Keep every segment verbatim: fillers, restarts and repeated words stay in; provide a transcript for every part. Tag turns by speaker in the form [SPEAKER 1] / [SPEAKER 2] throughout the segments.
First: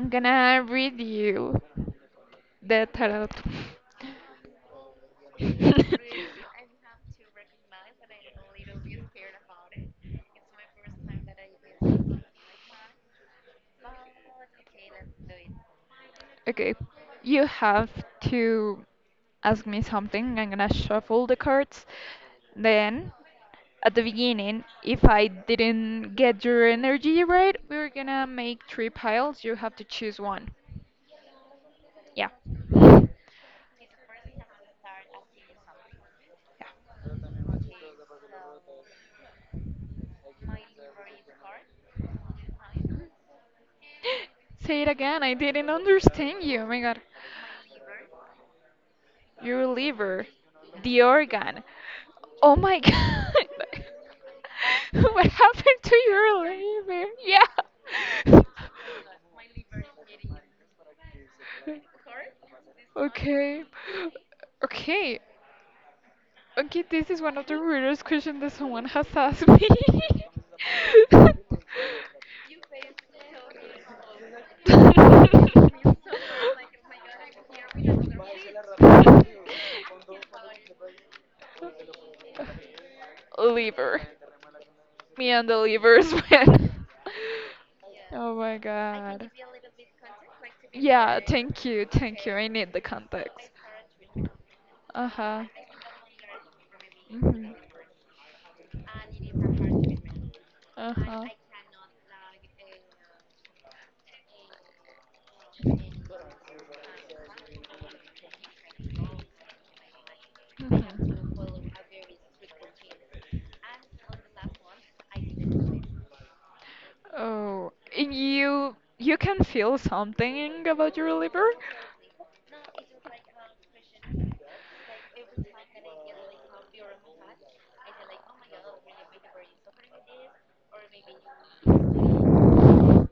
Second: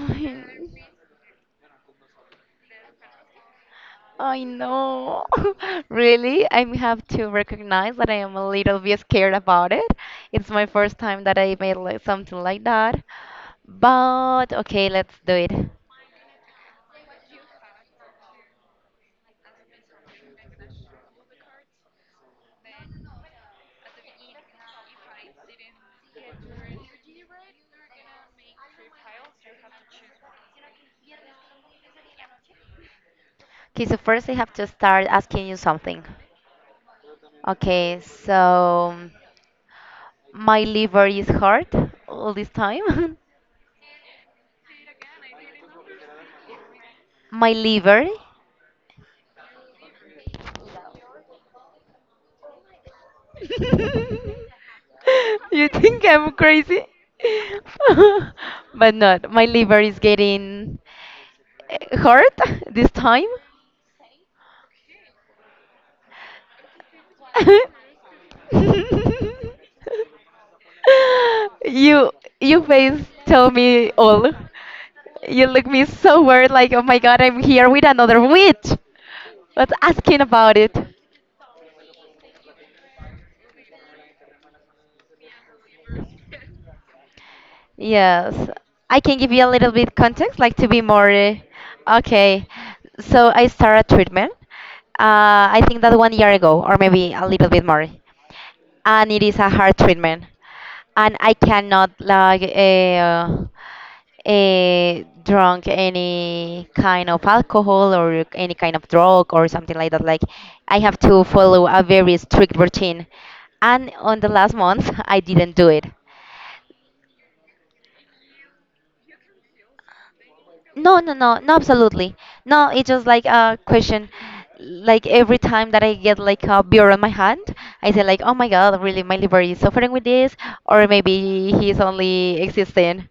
[SPEAKER 1] I'm
[SPEAKER 2] Ay,
[SPEAKER 1] gonna read you the tarot.
[SPEAKER 2] I know. Really, I have to recognize that I am a little bit scared about it. It's my first time that I made like something like that. But okay, let's do it. Okay,
[SPEAKER 1] Okay, you have to ask me something. I'm gonna shuffle the cards. Then, at the beginning, if I didn't get your energy right, we're gonna make three piles. You have to choose one. Yeah. Yeah.
[SPEAKER 2] so first I have to start asking you something. Okay, so my liver is hurt all this time.
[SPEAKER 1] Say it again. I didn't understand you. Oh my god.
[SPEAKER 2] My liver.
[SPEAKER 1] Your liver, the organ. Oh my god. What
[SPEAKER 2] You
[SPEAKER 1] happened to
[SPEAKER 2] think I'm
[SPEAKER 1] your
[SPEAKER 2] crazy?
[SPEAKER 1] liver? Yeah.
[SPEAKER 2] But not. My liver is getting eh, hurt this time.
[SPEAKER 1] Okay. Okay. Okay, this is one of the weirdest questions that someone has asked me.
[SPEAKER 2] You you face tell me all. You look me so weird like, oh my god, I'm here with another witch. But asking about it?
[SPEAKER 1] Liver. Me and the livers went.
[SPEAKER 2] Yes,
[SPEAKER 1] Oh my
[SPEAKER 2] I can
[SPEAKER 1] god.
[SPEAKER 2] give you a little bit context, like to be more
[SPEAKER 1] Yeah,
[SPEAKER 2] uh,
[SPEAKER 1] thank you, thank you.
[SPEAKER 2] okay.
[SPEAKER 1] I need the
[SPEAKER 2] So I
[SPEAKER 1] contact.
[SPEAKER 2] started treatment.
[SPEAKER 1] Uh huh.
[SPEAKER 2] Uh, I think that one year ago, or maybe a little
[SPEAKER 1] hmm
[SPEAKER 2] bit more, and it is a hard treatment,
[SPEAKER 1] Uh
[SPEAKER 2] and
[SPEAKER 1] huh.
[SPEAKER 2] I cannot like uh, uh, drunk any kind of alcohol or any kind of drug or something like that. Like I have
[SPEAKER 1] hmm
[SPEAKER 2] to follow a very strict routine, and on the last month I didn't do it.
[SPEAKER 1] Oh, and you you can feel something about
[SPEAKER 2] No, no,
[SPEAKER 1] your
[SPEAKER 2] no,
[SPEAKER 1] liver?
[SPEAKER 2] no, absolutely. No, it's just like a question. Like every time that I get like a beer on my hand, I say like, "Oh my God, really, my liver is suffering with this," or maybe he's only existing.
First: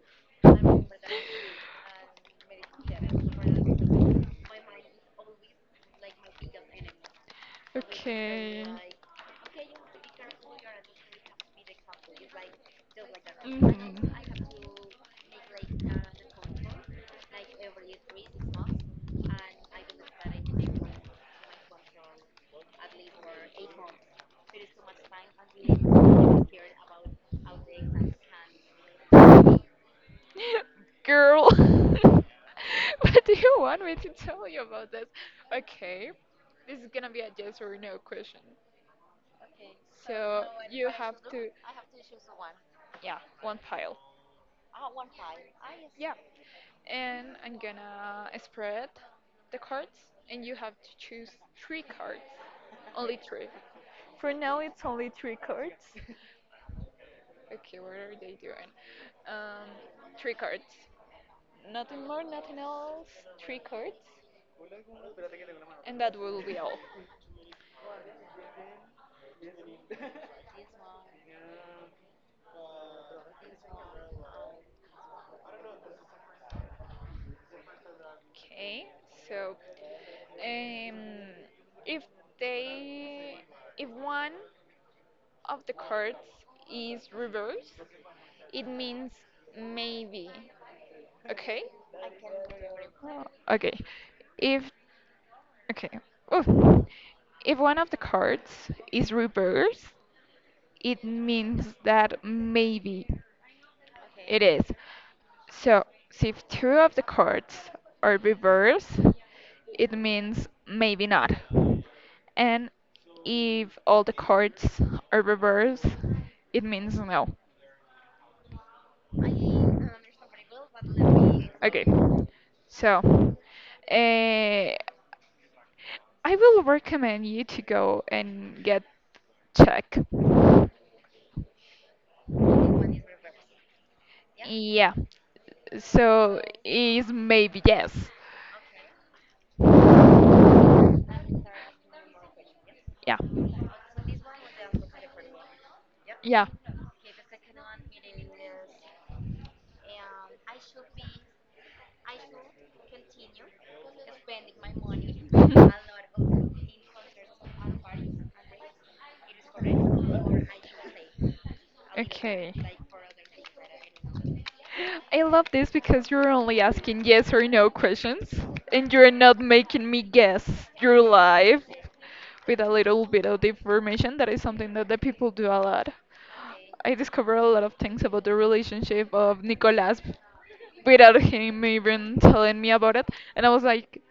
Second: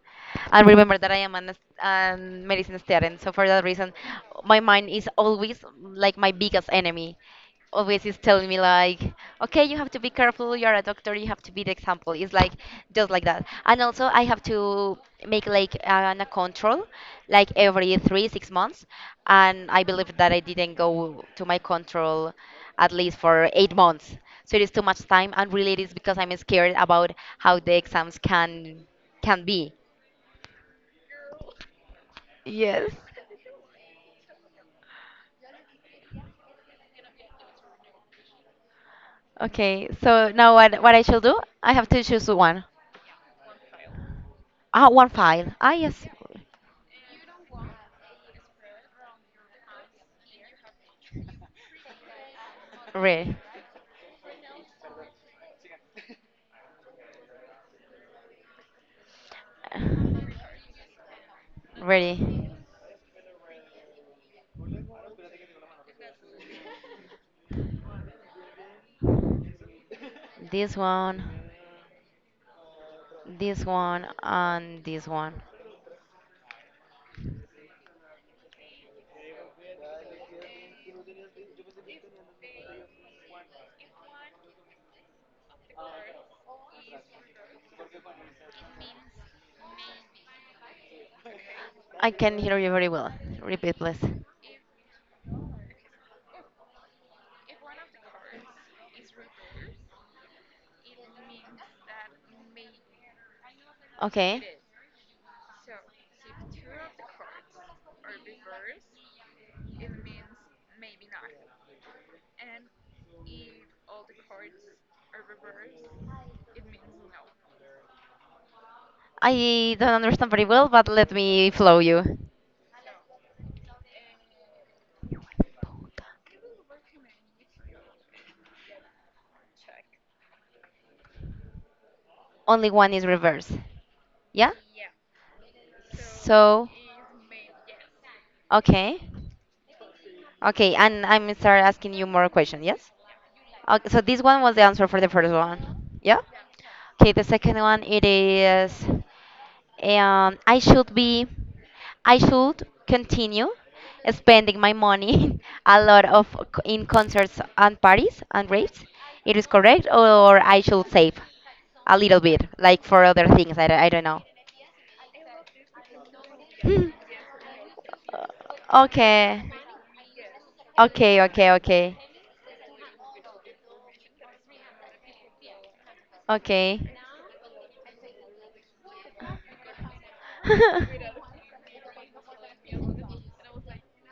[SPEAKER 2] And remember that I am an, a medicine student, so for that reason, my mind is always like my biggest enemy, always is telling me
[SPEAKER 1] Okay.
[SPEAKER 2] like, okay, you have to be careful, you're a doctor, you have to be the example, it's like just like that. And also I have
[SPEAKER 1] Mhm.
[SPEAKER 2] to make like an, a control like every three six months, and I believe that I didn't go to my control at least for eight months, so it is too much time. And really it is because I'm scared about how the exams can can be.
[SPEAKER 1] Girl,
[SPEAKER 2] Yes.
[SPEAKER 1] what do you want me to tell you about this? Okay, this is gonna be a yes or no question.
[SPEAKER 2] Okay, so
[SPEAKER 1] So
[SPEAKER 2] now what,
[SPEAKER 1] you
[SPEAKER 2] what I
[SPEAKER 1] have
[SPEAKER 2] shall do?
[SPEAKER 1] to,
[SPEAKER 2] I have to choose one.
[SPEAKER 1] yeah, one pile.
[SPEAKER 2] Ah one file. Ah yes.
[SPEAKER 1] Yeah. And I'm gonna spread the cards, and you have to choose three cards, only
[SPEAKER 2] Really.
[SPEAKER 1] three. For now, it's only three cards. Okay, what are they doing? Um, Three cards. Nothing more,
[SPEAKER 2] Ready.
[SPEAKER 1] nothing else. Three cards, and that will be all.
[SPEAKER 2] This one, this one, and this one.
[SPEAKER 1] Okay, so um, if they, if one of the cards is reversed, it means maybe. Okay.
[SPEAKER 2] I can hear you very well.
[SPEAKER 1] Uh,
[SPEAKER 2] Repeat,
[SPEAKER 1] Okay.
[SPEAKER 2] please.
[SPEAKER 1] If okay. Oof. If one of the cards is reversed, it means that maybe
[SPEAKER 2] Okay.
[SPEAKER 1] it is. So, so if two of the cards are reversed, it means maybe not. And if all the cards are reversed, it means no.
[SPEAKER 2] I don't understand very well, but let me flow
[SPEAKER 1] Okay.
[SPEAKER 2] you.
[SPEAKER 1] So, uh, I will recommend you to go and get check.
[SPEAKER 2] Only one is reverse. Yeah?
[SPEAKER 1] Yeah. So
[SPEAKER 2] So,
[SPEAKER 1] is maybe yes.
[SPEAKER 2] okay. Okay, and I'm start asking you more questions. Yes.
[SPEAKER 1] Yeah.
[SPEAKER 2] Okay, so this one was the answer for the first one. Yeah.
[SPEAKER 1] Yeah.
[SPEAKER 2] Okay, the second one it is, um, I should be, I should continue spending my money a lot of c- in concerts and parties and raves. It is correct, or I should save a little bit,
[SPEAKER 1] Okay.
[SPEAKER 2] like for other things. I, don't- I don't know.
[SPEAKER 1] I love this because you're only
[SPEAKER 2] Hmm.
[SPEAKER 1] asking yes or no questions,
[SPEAKER 2] Uh,
[SPEAKER 1] and you're not
[SPEAKER 2] Okay.
[SPEAKER 1] making me guess your
[SPEAKER 2] Okay, okay,
[SPEAKER 1] life
[SPEAKER 2] okay.
[SPEAKER 1] with a little bit of information. That is something that the people do a lot.
[SPEAKER 2] Okay.
[SPEAKER 1] I discovered a lot of things about the relationship of Nicolas without him even telling me about it, and I was like,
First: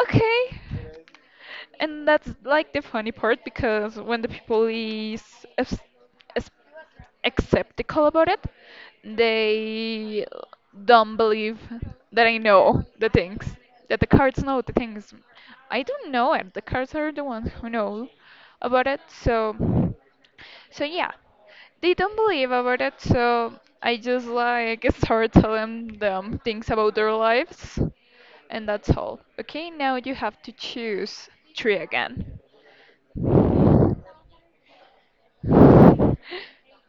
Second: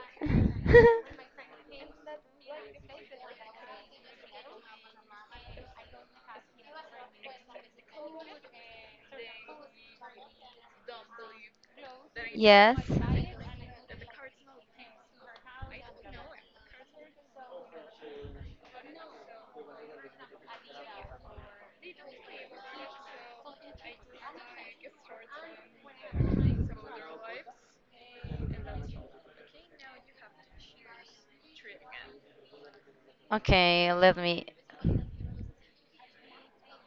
[SPEAKER 1] okay. And that's like the funny part because when the people is ex- ex- skeptical about it, they don't believe that I
[SPEAKER 2] Yes.
[SPEAKER 1] know the things, that the cards know the things. I don't know it. The cards are the ones who know about it. So, so yeah, they don't believe about it. So I just like start telling them things about their lives and that's all. Okay, now you have to choose three again.
[SPEAKER 2] Okay, let me.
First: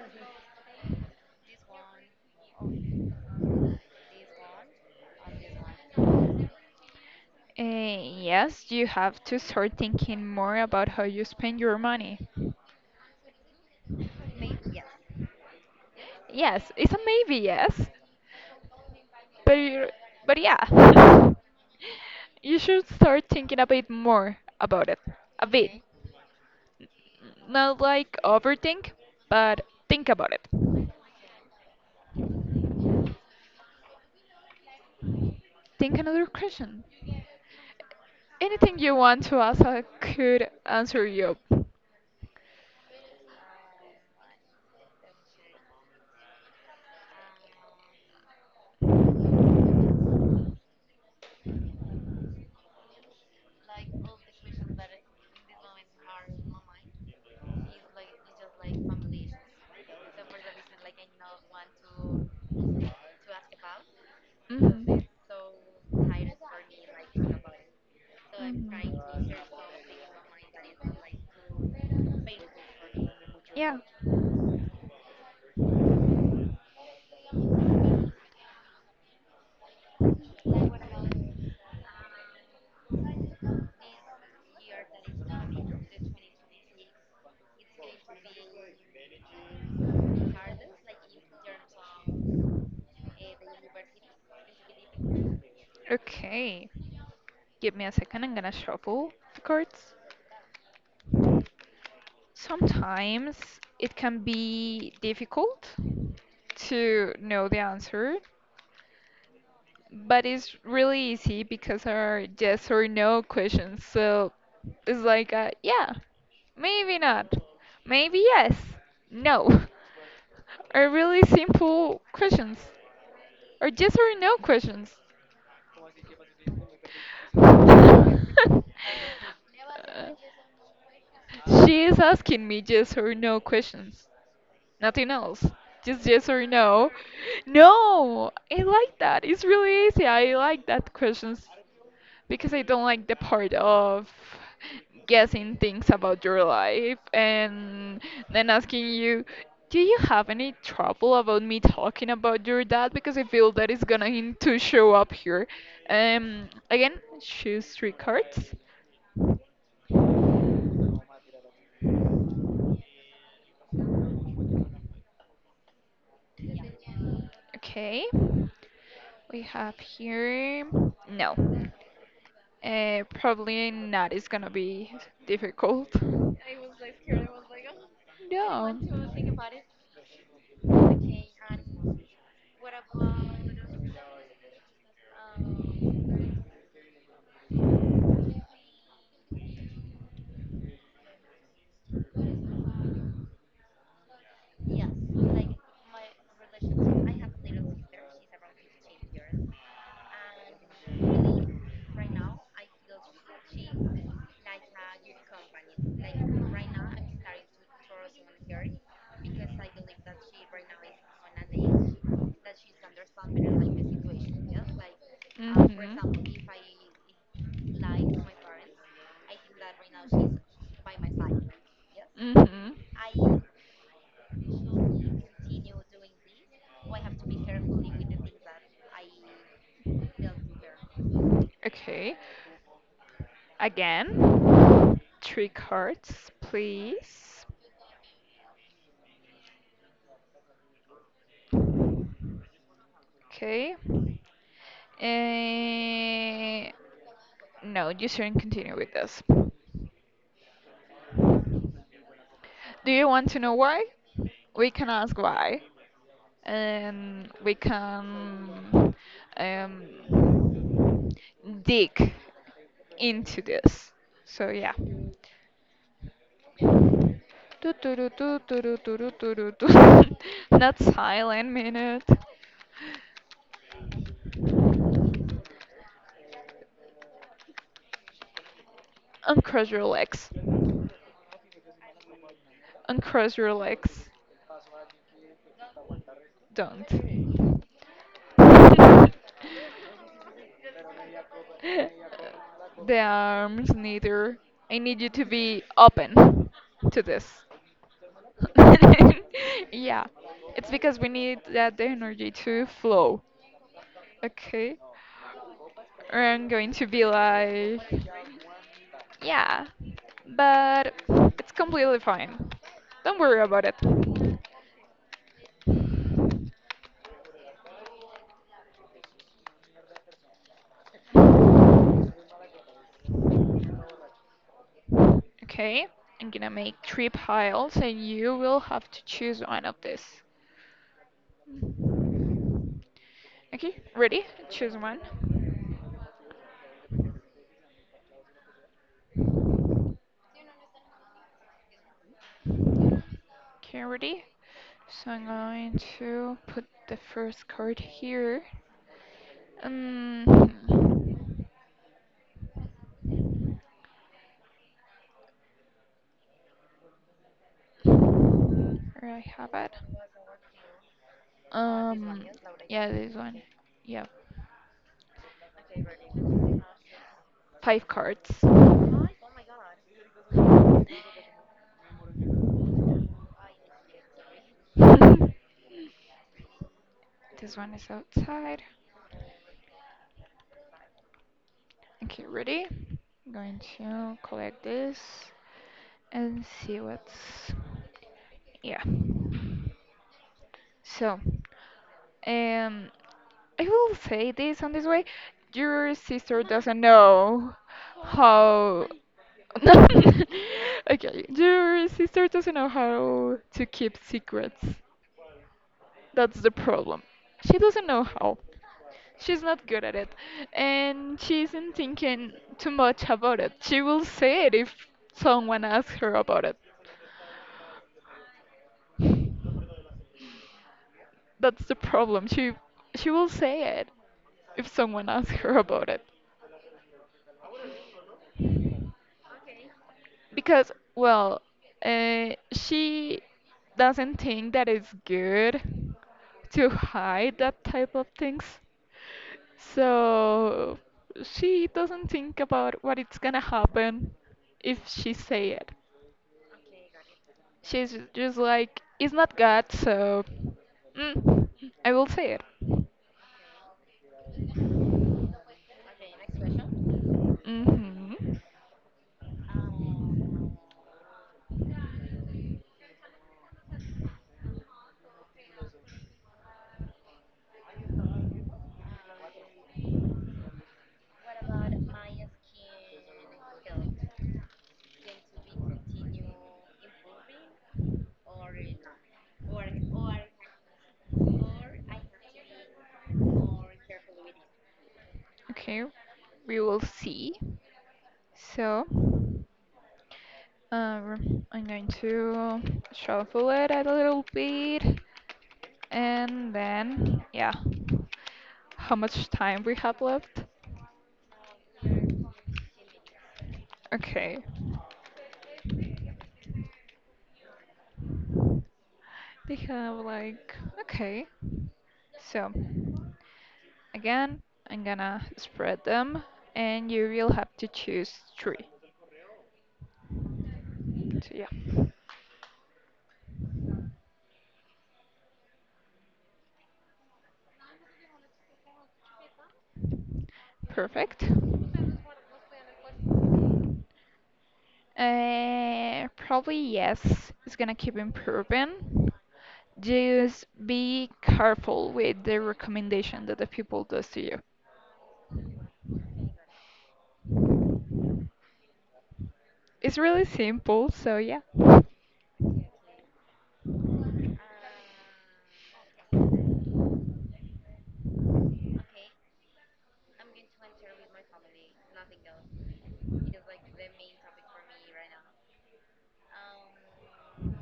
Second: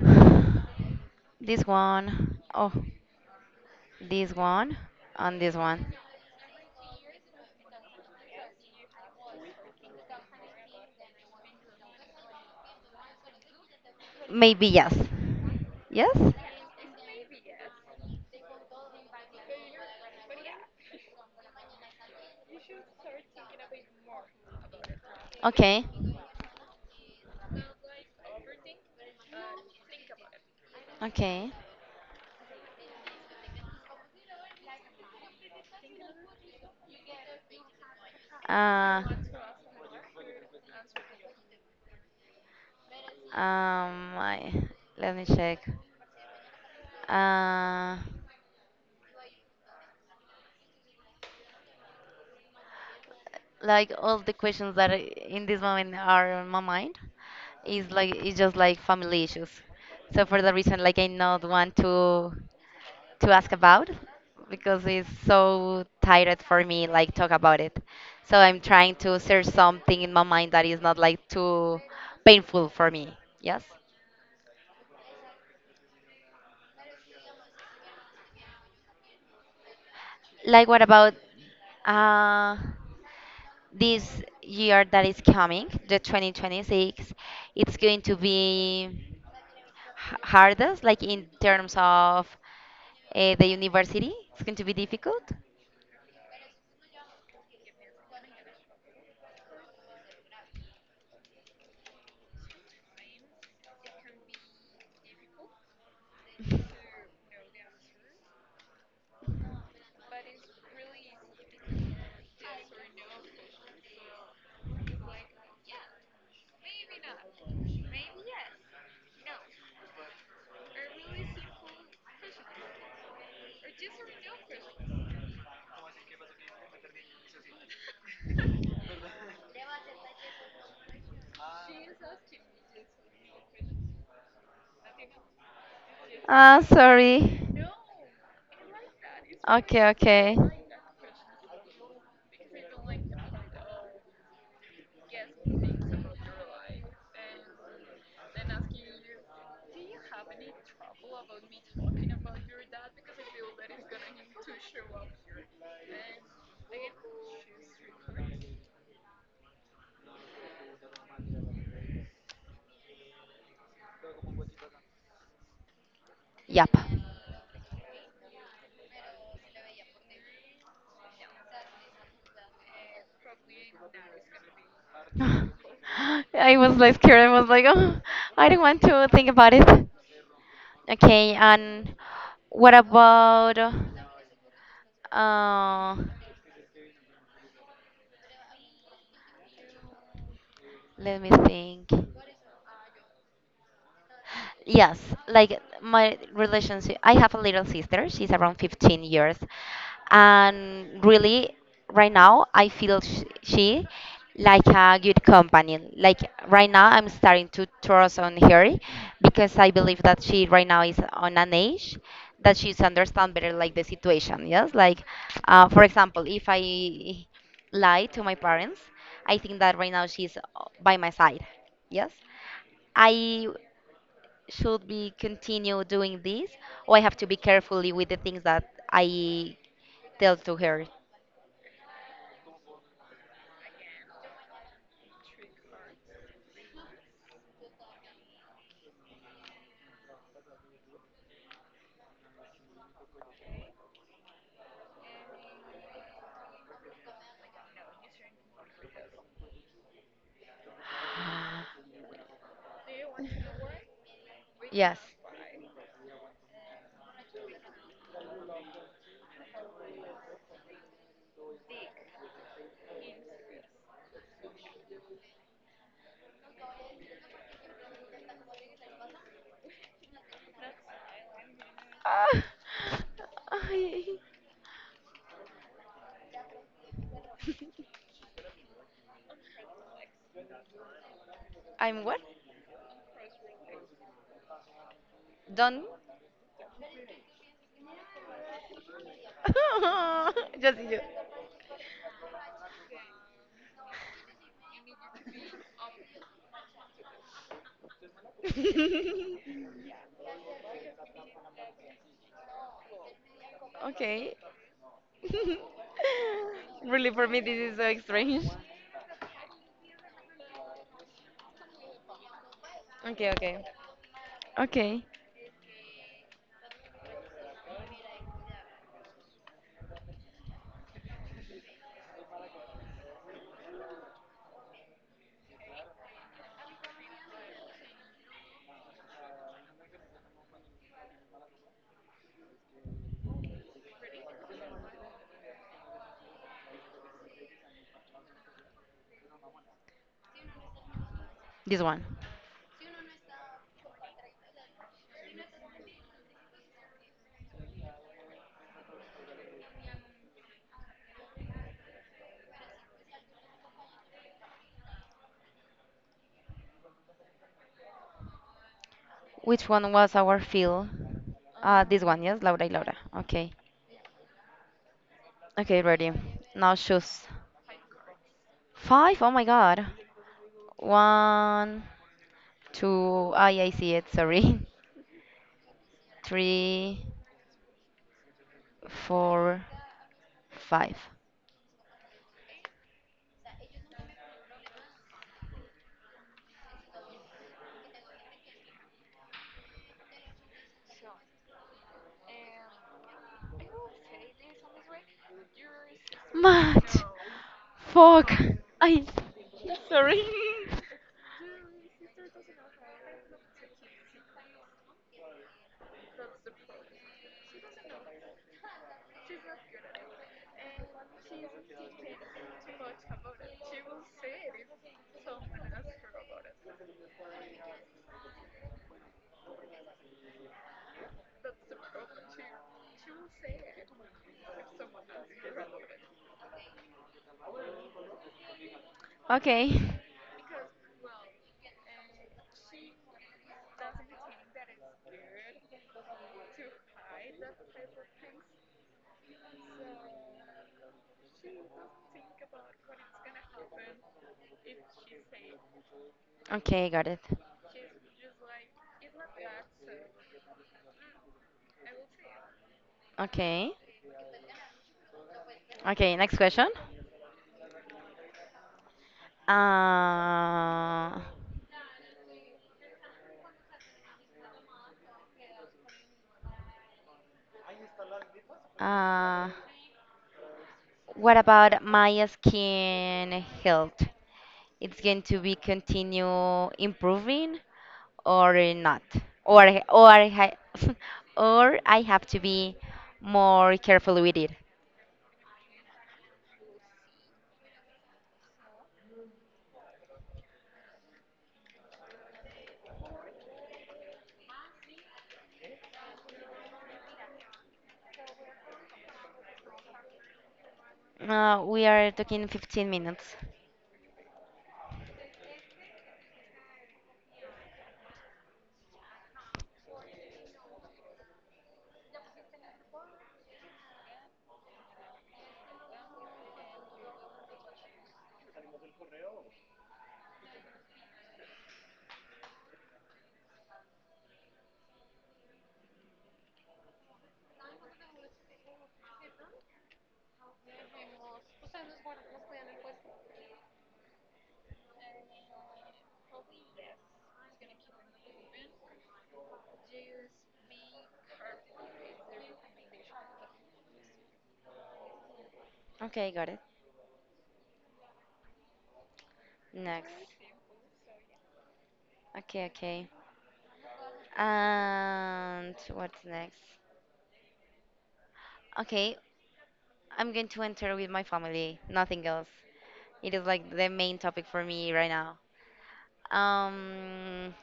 [SPEAKER 2] This one. Oh, this one. And this one.
[SPEAKER 1] Uh, yes, you have to start thinking more about how you spend your money.
[SPEAKER 2] Maybe yes. Yes?
[SPEAKER 1] Yes, it's a maybe, yes. But you- but yeah. You should start thinking a bit more about it. A bit. Okay.
[SPEAKER 2] Okay.
[SPEAKER 1] Not like overthink, but think about it.
[SPEAKER 2] Okay.
[SPEAKER 1] Think another question. Anything you
[SPEAKER 2] Uh,
[SPEAKER 1] want to ask, I could answer you.
[SPEAKER 2] um, I, let me check. Uh, like all the questions that I- in this moment are on my mind is like it's just like family issues, so for that reason like I not want to to ask about, because
[SPEAKER 1] Hmm
[SPEAKER 2] it's so tired for me like talk about it. So I'm trying to search something in my mind that is not like too painful for me. Yes.
[SPEAKER 1] Yeah.
[SPEAKER 2] Like what about uh this year that is coming, the twenty twenty-six? It's going to be h- hardest, like in terms of uh, the university? It's going to be difficult?
[SPEAKER 1] Okay. Give me a second. I'm gonna shuffle the cards. Sometimes it can be difficult to know the answer. But it's really easy because are yes or no questions. So it's like a, yeah, maybe not, maybe yes, no, are really simple questions, or yes or no questions. She is asking me yes or no questions. Nothing else. Just yes or
[SPEAKER 2] Ah,
[SPEAKER 1] no.
[SPEAKER 2] sorry.
[SPEAKER 1] No, I like that. It's
[SPEAKER 2] Okay,
[SPEAKER 1] really easy. I
[SPEAKER 2] okay.
[SPEAKER 1] like that questions because I don't like the part of guessing things about your life and then asking you, do you have any trouble about me talking about your dad? Because I feel that is gonna him to show up here. Um, again, choose three cards.
[SPEAKER 2] Yep.
[SPEAKER 1] Okay, we have here. No. Uh, probably not. It's gonna be difficult.
[SPEAKER 2] I was like scared. I was like, oh, I don't
[SPEAKER 1] Yeah.
[SPEAKER 2] want to think about it. Okay, and what about? Uh, let me think. Yes, like my relationship. I have a little sister. She's around fifteen years, and really, right now, I feel sh she like a good companion. Like right now, I'm starting to trust on her, because I believe that she right now is on an age that she's understand better like the situation. Yes, like uh,
[SPEAKER 1] Mhm.
[SPEAKER 2] for example, if I lie to my parents, I think that right now she's uh, by my side. Yes.
[SPEAKER 1] Mhm.
[SPEAKER 2] I should be continue doing this, or I have to be carefully with the things that I tell to her?
[SPEAKER 1] Okay. Again, three cards, please. Okay. Eh, no, you shouldn't continue with this. Do you want to know why? We can
[SPEAKER 2] Yes.
[SPEAKER 1] ask why. And we can um, dig into this. So yeah. Tu, tu, ru, tu, tu, ru, tu, ru, tu, ru, tu. Not silent minute.
[SPEAKER 2] Ah, I,
[SPEAKER 1] Uncross your legs.
[SPEAKER 2] I'm what?
[SPEAKER 1] Uncross your legs.
[SPEAKER 2] Done?
[SPEAKER 1] Don't.
[SPEAKER 2] Just you.
[SPEAKER 1] The arms neither. I need you to be open to this. Yeah, it's because we need that the energy to flow.
[SPEAKER 2] Okay.
[SPEAKER 1] Okay, I'm going to be
[SPEAKER 2] Really, for me, this is
[SPEAKER 1] like,
[SPEAKER 2] so strange.
[SPEAKER 1] yeah, but it's completely fine. Don't
[SPEAKER 2] Okay,
[SPEAKER 1] worry
[SPEAKER 2] okay.
[SPEAKER 1] about it.
[SPEAKER 2] Okay.
[SPEAKER 1] Okay, I'm gonna make three piles and you will have to choose one of this. Okay, ready? Choose one.
[SPEAKER 2] This one.
[SPEAKER 1] Okay, ready? So I'm going to put the first card here. Um, where I have
[SPEAKER 2] Which
[SPEAKER 1] it.
[SPEAKER 2] one was our fill? Uh, this one,
[SPEAKER 1] Um,
[SPEAKER 2] yes, Laura y
[SPEAKER 1] yeah,
[SPEAKER 2] Laura.
[SPEAKER 1] this one.
[SPEAKER 2] Okay.
[SPEAKER 1] Yeah,
[SPEAKER 2] Okay, ready. Now choose.
[SPEAKER 1] five cards.
[SPEAKER 2] Five? Oh my God. One, two. Ah, yeah, I see it. Sorry. Three,
[SPEAKER 1] This one is outside.
[SPEAKER 2] four, five.
[SPEAKER 1] Okay, ready? I'm going to collect this and see what's. Yeah. So, um, I will say this on this way. Your sister doesn't
[SPEAKER 2] Matt!
[SPEAKER 1] know
[SPEAKER 2] Fuck!
[SPEAKER 1] how.
[SPEAKER 2] I. Sorry.
[SPEAKER 1] Okay, your sister doesn't know how to keep secrets. That's the problem. She doesn't know how. She's not good at it. And she isn't thinking too much about it. She will say it if someone asks her about it. That's the problem. She she will say it if someone asks her about it.
[SPEAKER 2] Okay.
[SPEAKER 1] Because, well, uh, she doesn't think that it's good to hide that type of things. So she doesn't think about what it's gonna happen if she say it.
[SPEAKER 2] Okay, got it.
[SPEAKER 1] She's just like, it's not God, so mm, I will say it.
[SPEAKER 2] Okay. Okay, next question.
[SPEAKER 1] Hmm
[SPEAKER 2] Uh, uh, what about my skin health? It's going to be continue improving or not, or I- or I ha- or I have to be more careful with it.
[SPEAKER 1] Okay, we will see. So, um, I'm going to shuffle it a little bit, and then, yeah, how much time we have left?
[SPEAKER 2] Uh, we are talking fifteen minutes.
[SPEAKER 1] Okay. They have like, okay. So, again, I'm gonna spread them and you will have to choose three. So, yeah, perfect. Uh, probably yes, it's gonna keep improving. Just be careful with the recommendation that the people does to you.
[SPEAKER 2] Okay, got it.
[SPEAKER 1] It's
[SPEAKER 2] Next.
[SPEAKER 1] really simple, so yeah.
[SPEAKER 2] Okay, okay. And what's next? Okay, I'm going to enter with my family. Nothing else. It is like the main topic for me right now. Um,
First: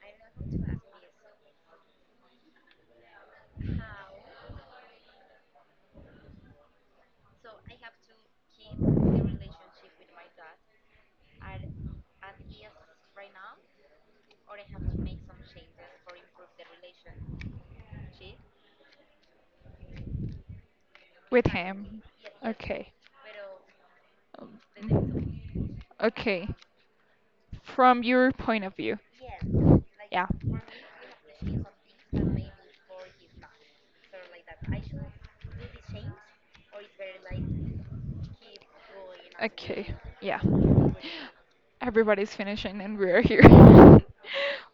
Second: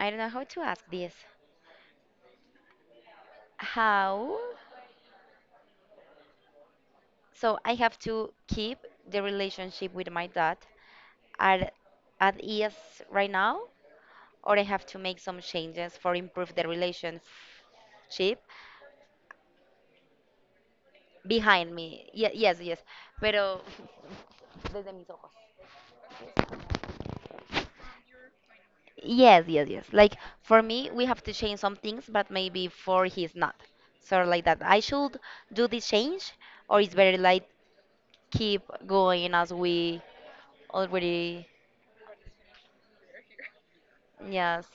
[SPEAKER 2] I don't know how to ask this. How? So I have to keep the relationship with my dad at at ease right now, or I have to make some changes for improve the relationship
[SPEAKER 1] With
[SPEAKER 2] behind
[SPEAKER 1] him.
[SPEAKER 2] me. Ye- yes, yes.
[SPEAKER 1] Okay.
[SPEAKER 2] Pero desde mis ojos.
[SPEAKER 1] Um, Okay. From your point of view.
[SPEAKER 2] Yes, yes, yes. Like
[SPEAKER 1] Yeah.
[SPEAKER 2] for me, we have to change some things, but maybe for he's not. So like that, I should do this change, or it's better like keep going as
[SPEAKER 1] Okay.
[SPEAKER 2] we
[SPEAKER 1] Yeah.
[SPEAKER 2] already.
[SPEAKER 1] Everybody's finishing and we are here.
[SPEAKER 2] Yes.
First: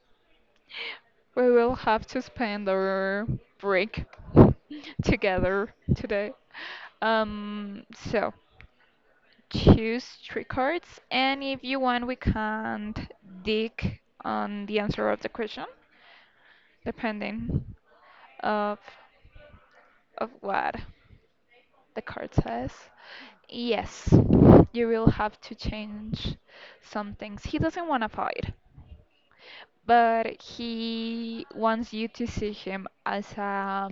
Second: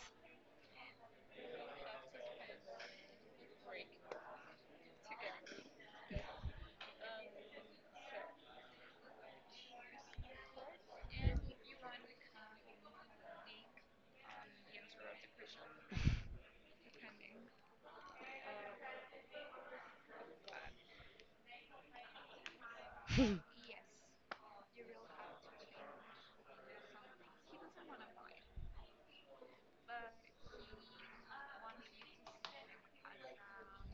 [SPEAKER 1] We will have to spend our break together today. Um, so choose three cards, and if you want, we can dig on the answer of the question depending of of what the card says. Yes, you will have to change some things. He doesn't want to fight, but he wants you to see him as a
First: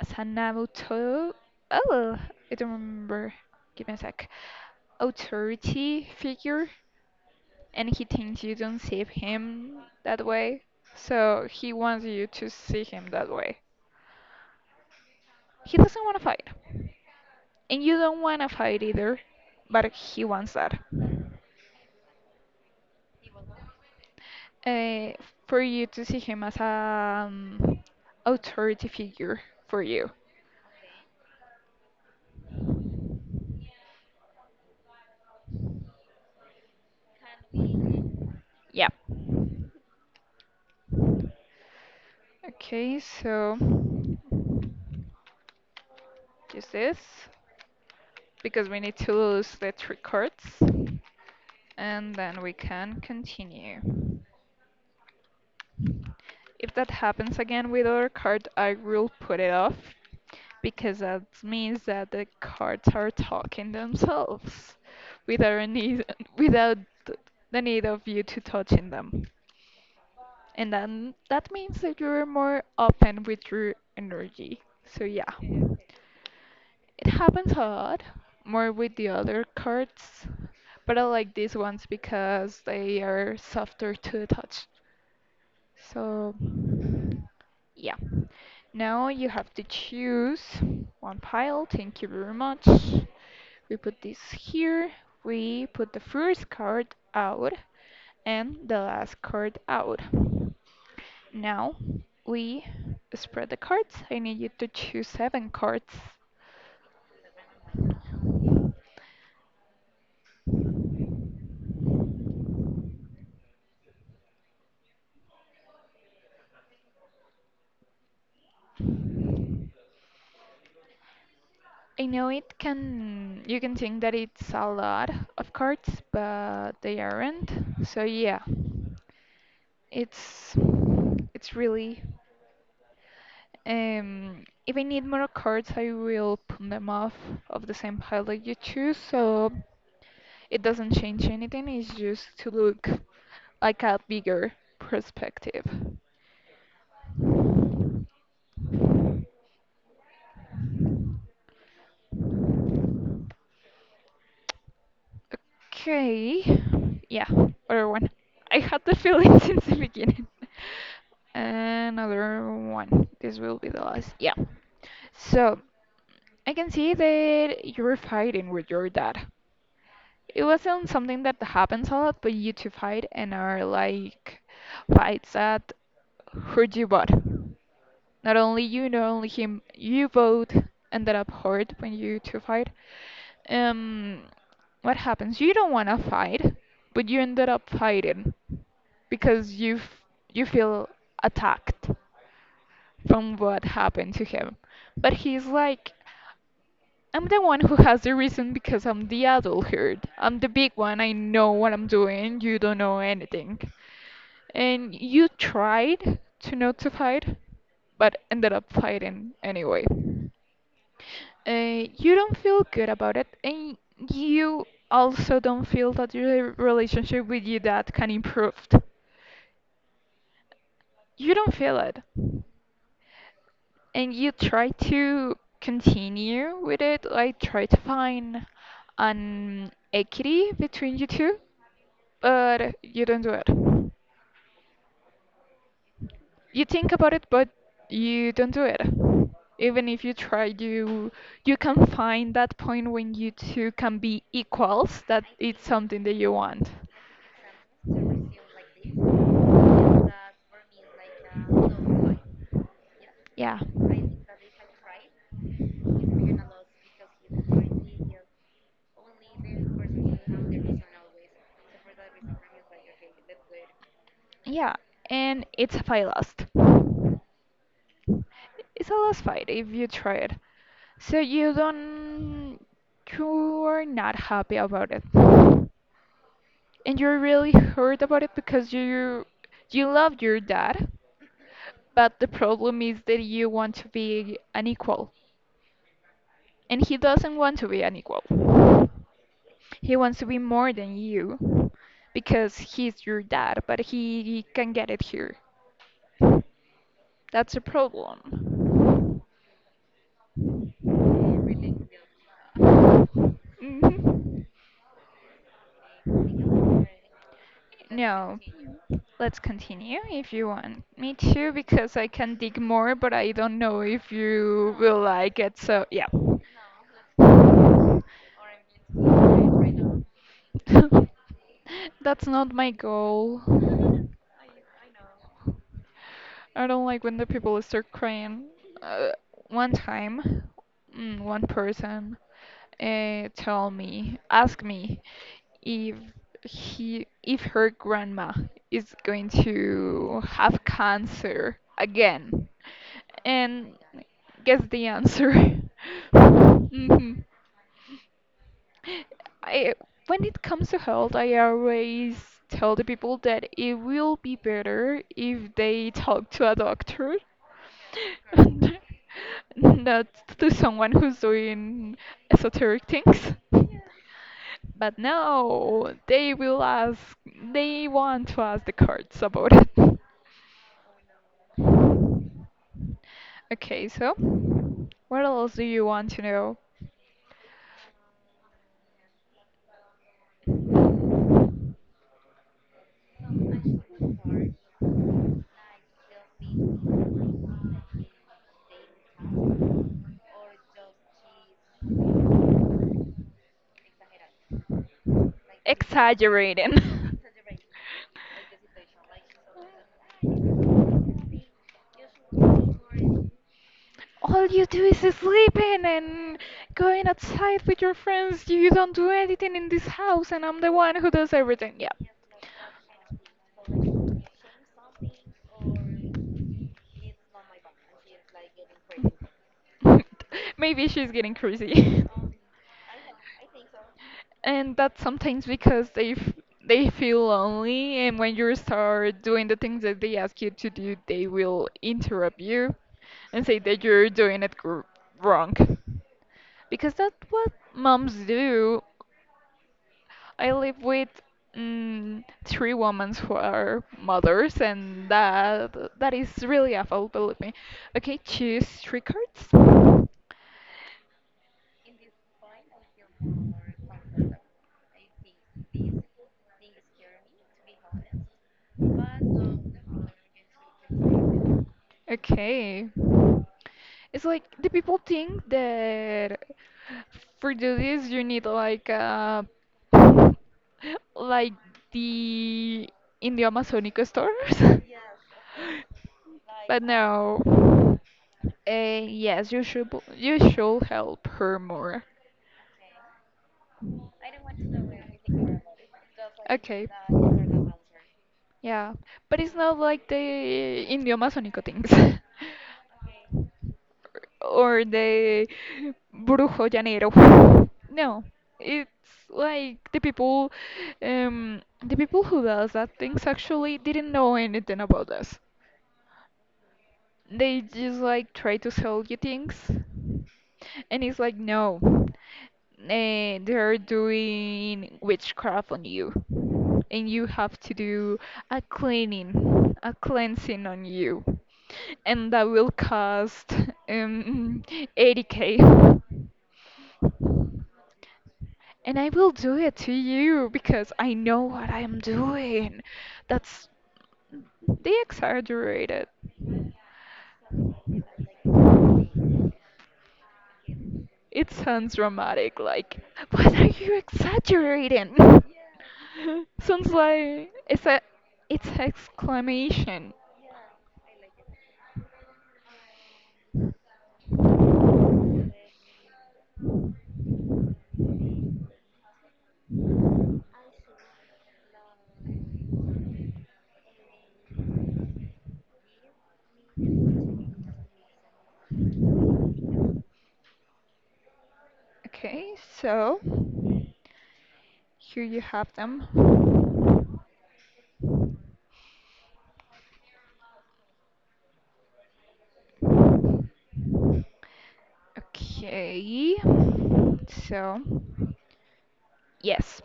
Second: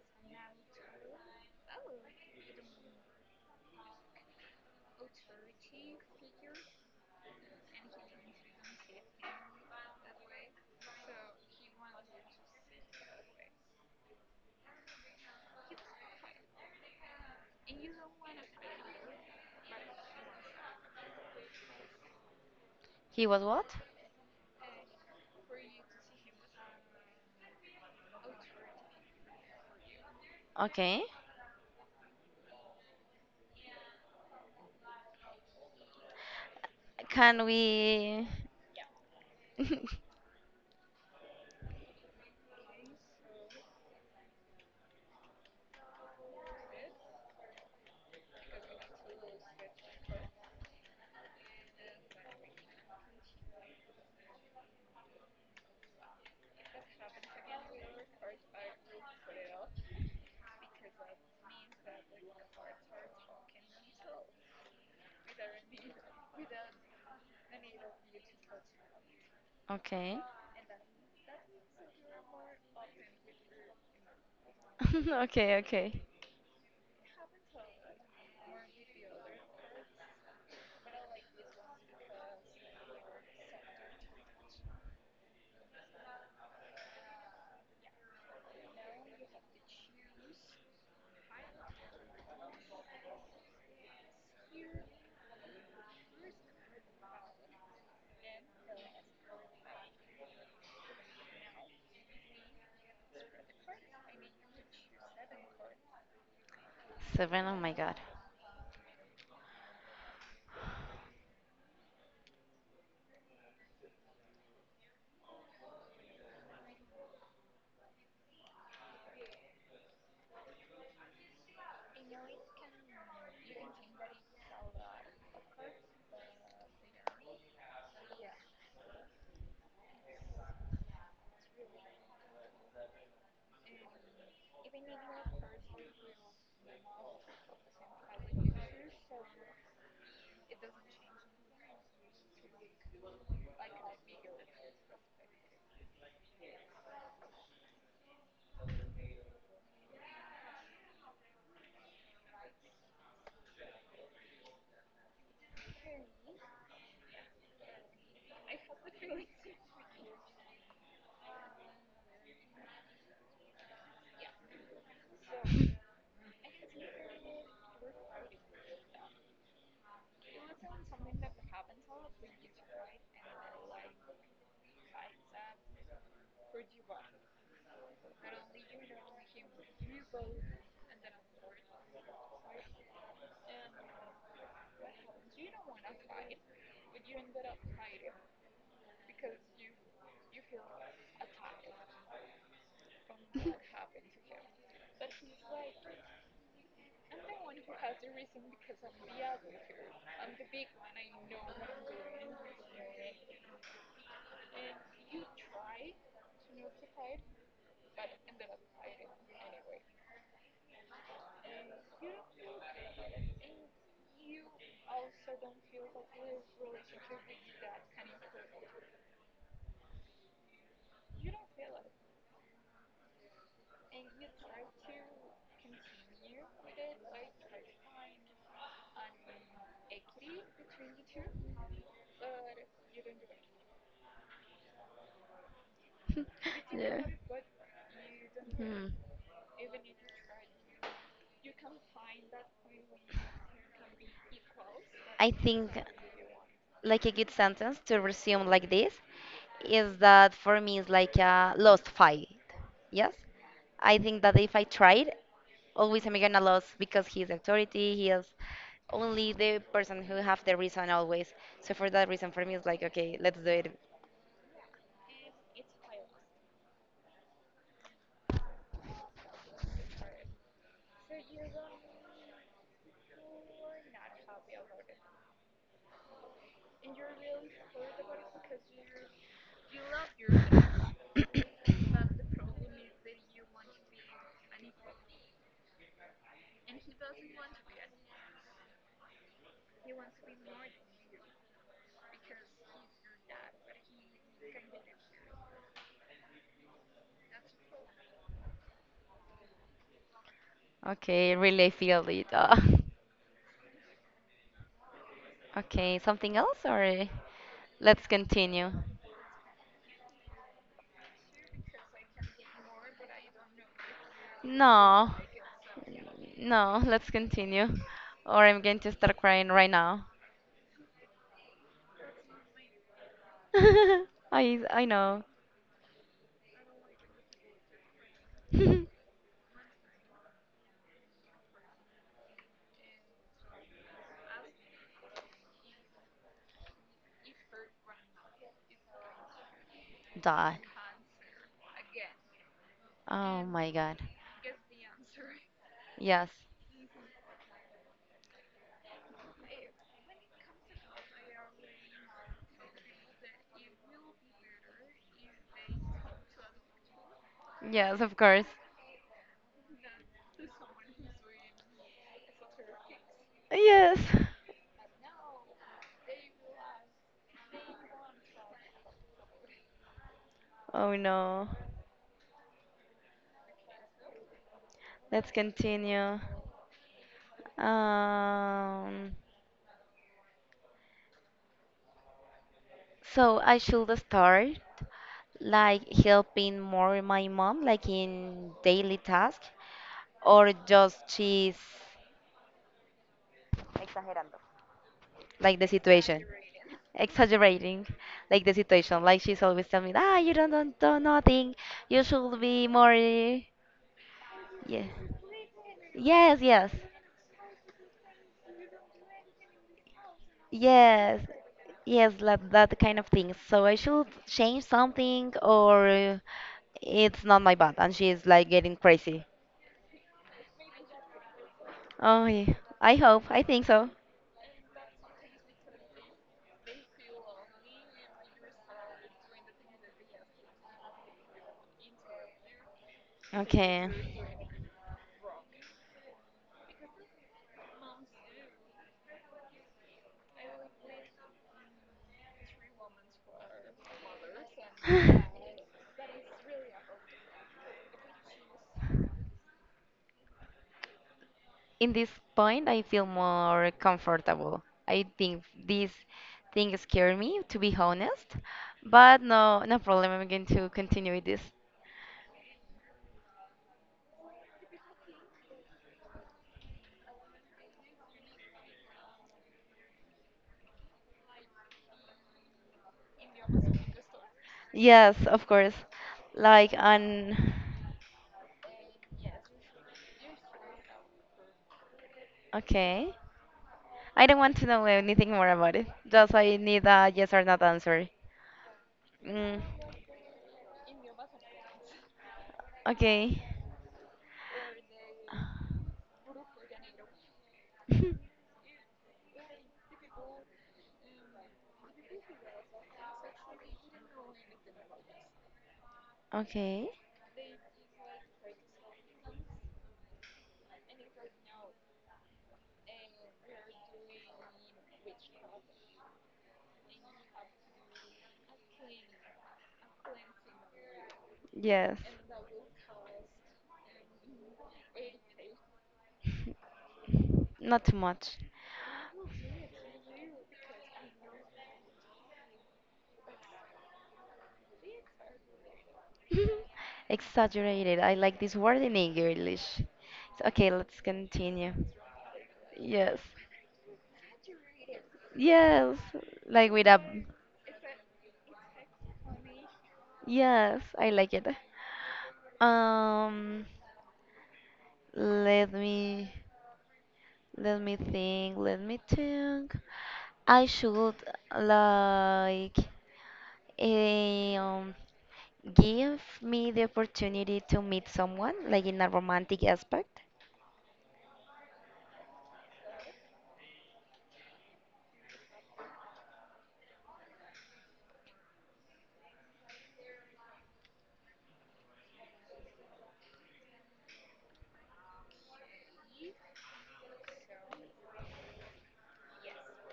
[SPEAKER 1] as an auto. Oh, I don't remember. Give me a sec. Authority figure, and he thinks you don't see him that way. So he wants you to see him that way. He doesn't want to fight. And you don't want to fight either, but he wants that.
[SPEAKER 2] He was what?
[SPEAKER 1] Uh, for you to see him as a um, authority figure for you.
[SPEAKER 2] Okay. Can we?
[SPEAKER 1] Yeah. Okay, so just this because we need to lose the three cards and then we can continue. If that happens again with other card, I will put it off because that means that the cards are talking themselves without a need, without th- the need of you to touching them.
[SPEAKER 2] Okay.
[SPEAKER 1] And then that means that you're more open with your energy. So yeah.
[SPEAKER 2] Okay, okay.
[SPEAKER 1] It happens a lot more with the other cards, but I like these ones because they are softer to the touch. So, yeah. Now you have to choose one pile. Thank you very much. We put this here. We put the first card out and the last card out. Now we spread the cards. I need you to choose seven cards.
[SPEAKER 2] Seven, oh my God.
[SPEAKER 1] I know it can, you can think that it's a lot of cards, but they aren't. So, yeah. It's it's really um if I need more cards I will put them off of the same pile that you choose, so it doesn't change anything, it's just to look like a bigger perspective. Okay. Yeah, other one. I had the feeling since the beginning. Another one. This will be the last. Yeah. So I can see that you're fighting with your dad. It wasn't something that happens a lot, but you two fight and are like fights that hurt you both. Not only you, not only him, you both ended up hurt when you two fight. Um, what happens? You don't want to fight, but you ended up fighting because you f- you feel attacked from what happened to him. But he's like, I'm the one who has the reason because I'm the adult here. I'm the big one. I know what I'm doing. You don't know anything. And you tried to not to fight, but ended up fighting anyway. Uh, you don't feel good about it, and you also don't feel that your relationship with your dad can improve. You don't feel it. And you try to continue with it, like try to find an equity between you two, but you don't do it. You think
[SPEAKER 2] Yeah.
[SPEAKER 1] about it, but you don't do it.
[SPEAKER 2] Hmm.
[SPEAKER 1] Even if you try, you you can find that point when you two can be equals, that
[SPEAKER 2] I
[SPEAKER 1] it's
[SPEAKER 2] think
[SPEAKER 1] something that you want.
[SPEAKER 2] like a good sentence to resume like this is that for me it's like a lost fight. Yes?
[SPEAKER 1] Yeah.
[SPEAKER 2] I think that if I tried, always I'm gonna lose because he's authority, he is only the person who have the reason always. So for that reason for me it's like okay, let's do it.
[SPEAKER 1] Yeah, and it's a fight lost. It's a lost fight if you try it. So you don't, you are not happy about it. And you're really hurt about it because you you love your dad, but the problem is that you want to be unequal, and he doesn't want to be unequal. He wants to be more than you because he's your dad, but he can get it here. That's a problem.
[SPEAKER 2] Okay, really feel it. uh.
[SPEAKER 1] Mhm.
[SPEAKER 2] Okay, something else or let's
[SPEAKER 1] No,
[SPEAKER 2] continue?
[SPEAKER 1] let's continue if you want me to because I can dig more, but I don't know if you will
[SPEAKER 2] No,
[SPEAKER 1] like it. So, yeah.
[SPEAKER 2] no, let's continue. Or I'm going to start crying right now.
[SPEAKER 1] That's not my goal.
[SPEAKER 2] I I know.
[SPEAKER 1] I don't like when the people start crying. Uh, One time, mm, one person uh, tell me, ask me if he, if her grandma is going to
[SPEAKER 2] Dot.
[SPEAKER 1] have cancer again,
[SPEAKER 2] Oh my
[SPEAKER 1] and
[SPEAKER 2] god.
[SPEAKER 1] guess the answer.
[SPEAKER 2] Yes.
[SPEAKER 1] Mhm. I, when it comes to health, I always tell the people that it will be better if they talk to a doctor,
[SPEAKER 2] Yes, of course.
[SPEAKER 1] not to someone who's doing esoteric things.
[SPEAKER 2] Yes.
[SPEAKER 1] But no, they will ask, they want to ask the cards about it.
[SPEAKER 2] Oh no.
[SPEAKER 1] Okay, so what
[SPEAKER 2] Let's
[SPEAKER 1] else do you want
[SPEAKER 2] continue.
[SPEAKER 1] to
[SPEAKER 2] Um, so I should start
[SPEAKER 1] know?
[SPEAKER 2] like helping more my mom, like in daily task, or just she's like the situation
[SPEAKER 1] Exaggerating.
[SPEAKER 2] exaggerating like the situation. Like she's always telling me, ah you don't, don't do nothing, you should be more eh,
[SPEAKER 1] All you
[SPEAKER 2] yeah,
[SPEAKER 1] do is sleeping
[SPEAKER 2] yes,
[SPEAKER 1] and
[SPEAKER 2] yes,
[SPEAKER 1] going outside with your friends. You don't do anything in this house, and I'm the one who
[SPEAKER 2] yes,
[SPEAKER 1] does everything. Yeah.
[SPEAKER 2] yes, like that kind of thing. So I should change something, or uh, it's not my bad and she's like getting crazy.
[SPEAKER 1] Maybe she's getting crazy.
[SPEAKER 2] Oh yeah. I hope. I think so.
[SPEAKER 1] And that's sometimes because they f- they feel lonely, and when you start doing the things that they ask you to do, they will interrupt you and say that
[SPEAKER 2] Okay.
[SPEAKER 1] you're doing it gr- wrong, because that's what moms do. I live with mm, three women who are mothers, and that that is really awful, believe me. Okay, choose three cards.
[SPEAKER 2] In this point, I feel more comfortable. I think this thing scared me, to be honest, but no, no problem. I'm going to continue with this.
[SPEAKER 1] Okay, it's like the people think that for do this you need like uh like the, in the Amazonica stores.
[SPEAKER 2] Yes, of course. Like
[SPEAKER 1] But
[SPEAKER 2] an.
[SPEAKER 1] no. Uh, yes, you should b- you should help her more.
[SPEAKER 2] Okay. I don't want to know anything more about it. Just I need
[SPEAKER 1] Okay.
[SPEAKER 2] a yes or not answer.
[SPEAKER 1] Yeah, but it's
[SPEAKER 2] Mm,
[SPEAKER 1] not like the, in the Amazonica things.
[SPEAKER 2] okay.
[SPEAKER 1] Or the Brujo Llanero. No, it's like the people, um, the people who does that things actually didn't know anything about us.
[SPEAKER 2] Okay.
[SPEAKER 1] They just like try to sell you things, and it's like, no, eh, they're doing witchcraft on you. And you have to do a cleaning, a cleansing on you.
[SPEAKER 2] Yes.
[SPEAKER 1] And that will cost um, eighty k.
[SPEAKER 2] Not too much.
[SPEAKER 1] And I will do it to you because I know what I am doing. That's. They exaggerated.
[SPEAKER 2] Exaggerated. I like this word in English. So, okay, let's
[SPEAKER 1] It
[SPEAKER 2] continue.
[SPEAKER 1] sounds dramatic, like,
[SPEAKER 2] Yes.
[SPEAKER 1] what are you exaggerating?
[SPEAKER 2] Yes. Like with
[SPEAKER 1] Sounds
[SPEAKER 2] a.
[SPEAKER 1] like it's a, it's an exclamation.
[SPEAKER 2] Yes, I like it. Um, let me let me think. Let me think. I should like eh, um give me the opportunity to meet someone, like in a romantic aspect.
[SPEAKER 1] Okay, so here you have them. Okay, so yes,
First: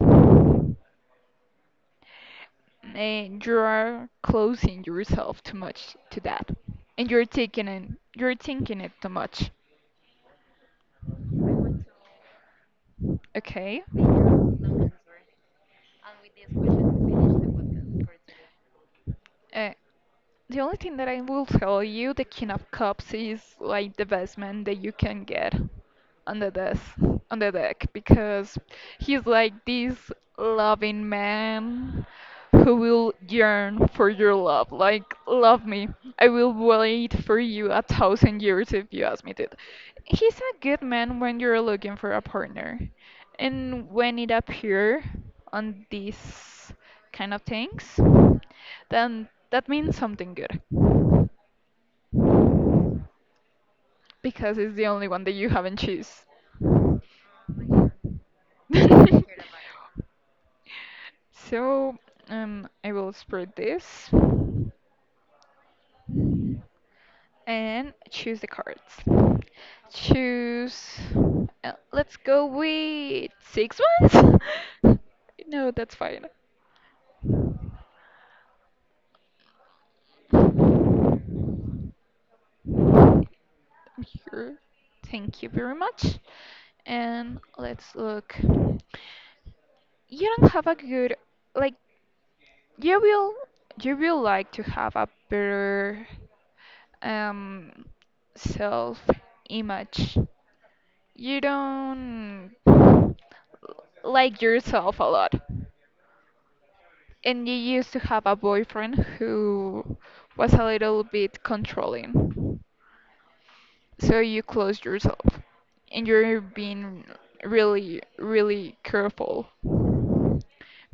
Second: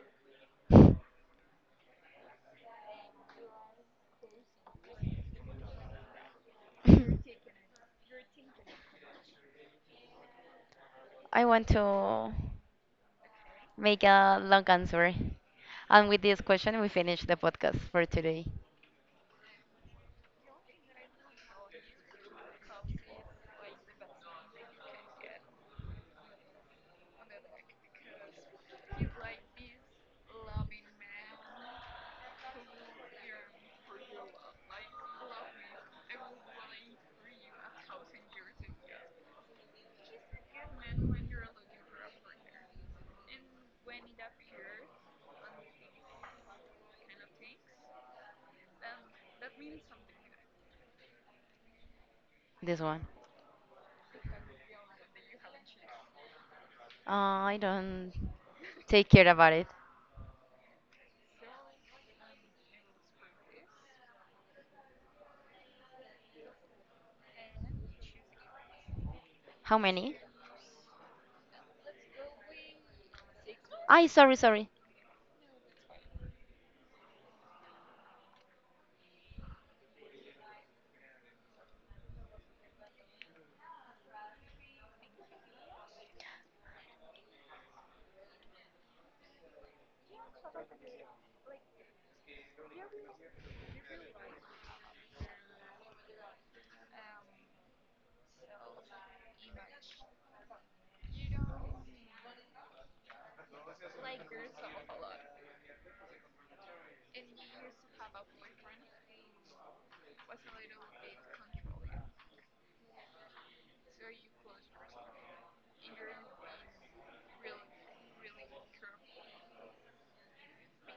[SPEAKER 1] and you are closing yourself too much to that, and you're taking it, you're thinking it too much.
[SPEAKER 2] I want to
[SPEAKER 1] Okay.
[SPEAKER 2] make a long answer. And with this question, we finish the podcast for today.
[SPEAKER 1] Uh, the only thing that I will tell you, the King of Cups is like the best man that you can get on the desk, on the deck, because he's like this loving man who will yearn for your love. Like, love me. I will wait for you a thousand years if you ask me to. He's a good man when you're looking for a partner. And when it appear on this kind of things, then that means something good,
[SPEAKER 2] This one.
[SPEAKER 1] because it's the only one that you haven't choose.
[SPEAKER 2] Uh, I don't take care about it.
[SPEAKER 1] So um, I will spread this and choose the cards.
[SPEAKER 2] How many?
[SPEAKER 1] Choose. Uh, let's go with six
[SPEAKER 2] I sorry,
[SPEAKER 1] ones.
[SPEAKER 2] sorry.
[SPEAKER 1] No, that's fine. I'm here. Thank you very much. And let's look. You don't have a good, like. You will, you will like to have a better um self image. You don't like yourself a lot. And you used to have a boyfriend who was a little bit controlling. So you closed yourself, and you're being really, really careful,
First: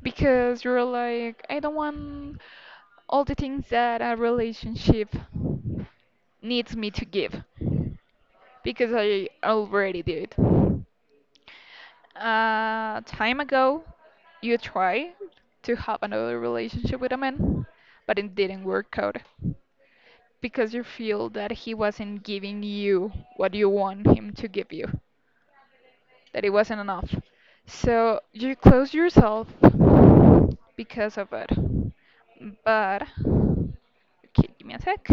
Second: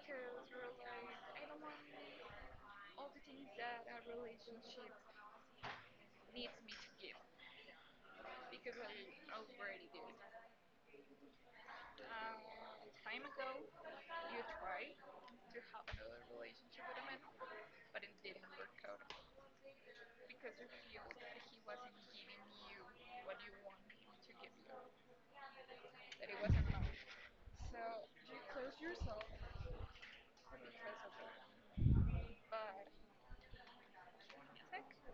[SPEAKER 1] because you're like, I don't want all the things that a relationship needs me to give, because I already did. Uh, time ago, you tried to have another relationship with a man, but it didn't work out because you feel that he wasn't giving you what you want him to give you, that it wasn't enough. So you close yourself because of it. But okay, give me a sec.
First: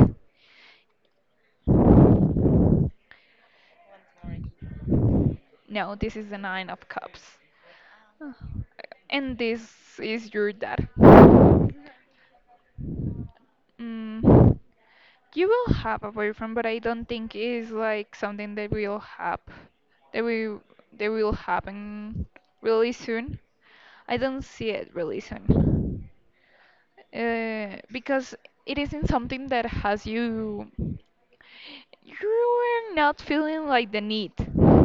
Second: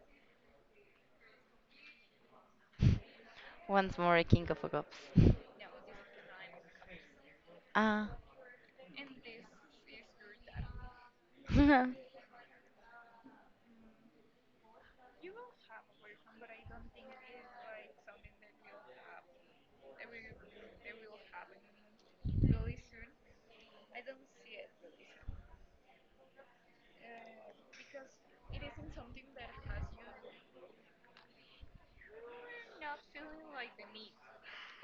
[SPEAKER 2] Once more, a king of cups.
[SPEAKER 1] No, this is the nine of cups.
[SPEAKER 2] Ah.
[SPEAKER 1] Oh, and this is your dad. Mm, you will have a boyfriend, but I don't think it's like something that will happen. That will, that will happen really soon. I don't see it really soon. Uh, because it isn't something that has you, you're not feeling like the need.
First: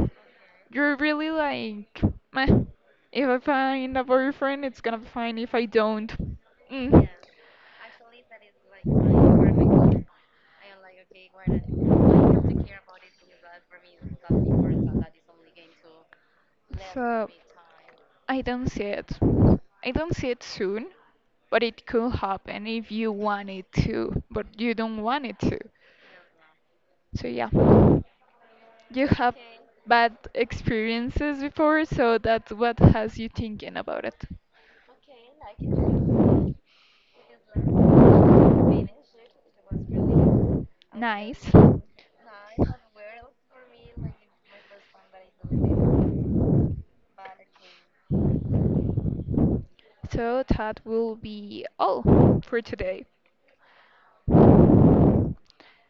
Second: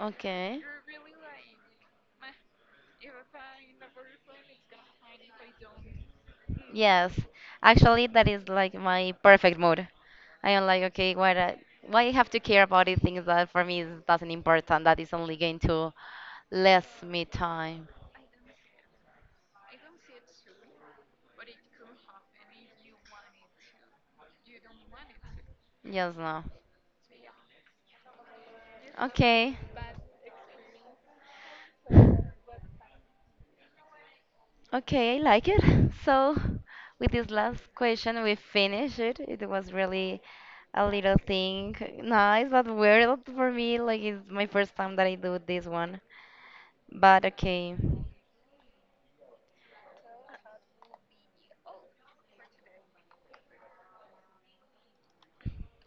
[SPEAKER 2] Okay.
[SPEAKER 1] You're really like, meh, if I find a boyfriend, it's gonna be fine. If I don't, mm.
[SPEAKER 2] Yes, actually, that is like my perfect mood. I am like, okay, why do- why I have to care about these things that for me is, doesn't important. That is only going to less me
[SPEAKER 1] So
[SPEAKER 2] time.
[SPEAKER 1] I don't see it. I don't see it soon, but it could happen if you want it to, but you don't want it to.
[SPEAKER 2] Yes, no.
[SPEAKER 1] So yeah, you have.
[SPEAKER 2] Okay,
[SPEAKER 1] Okay. Bad experiences before, so that's what has you thinking about it. Okay.
[SPEAKER 2] okay, I like it. So, with this last question, we finish it. It was really a little
[SPEAKER 1] Nice.
[SPEAKER 2] thing, nice but weird for me. Like it's my first time that I do this one. But okay.
[SPEAKER 1] So that will be all for today.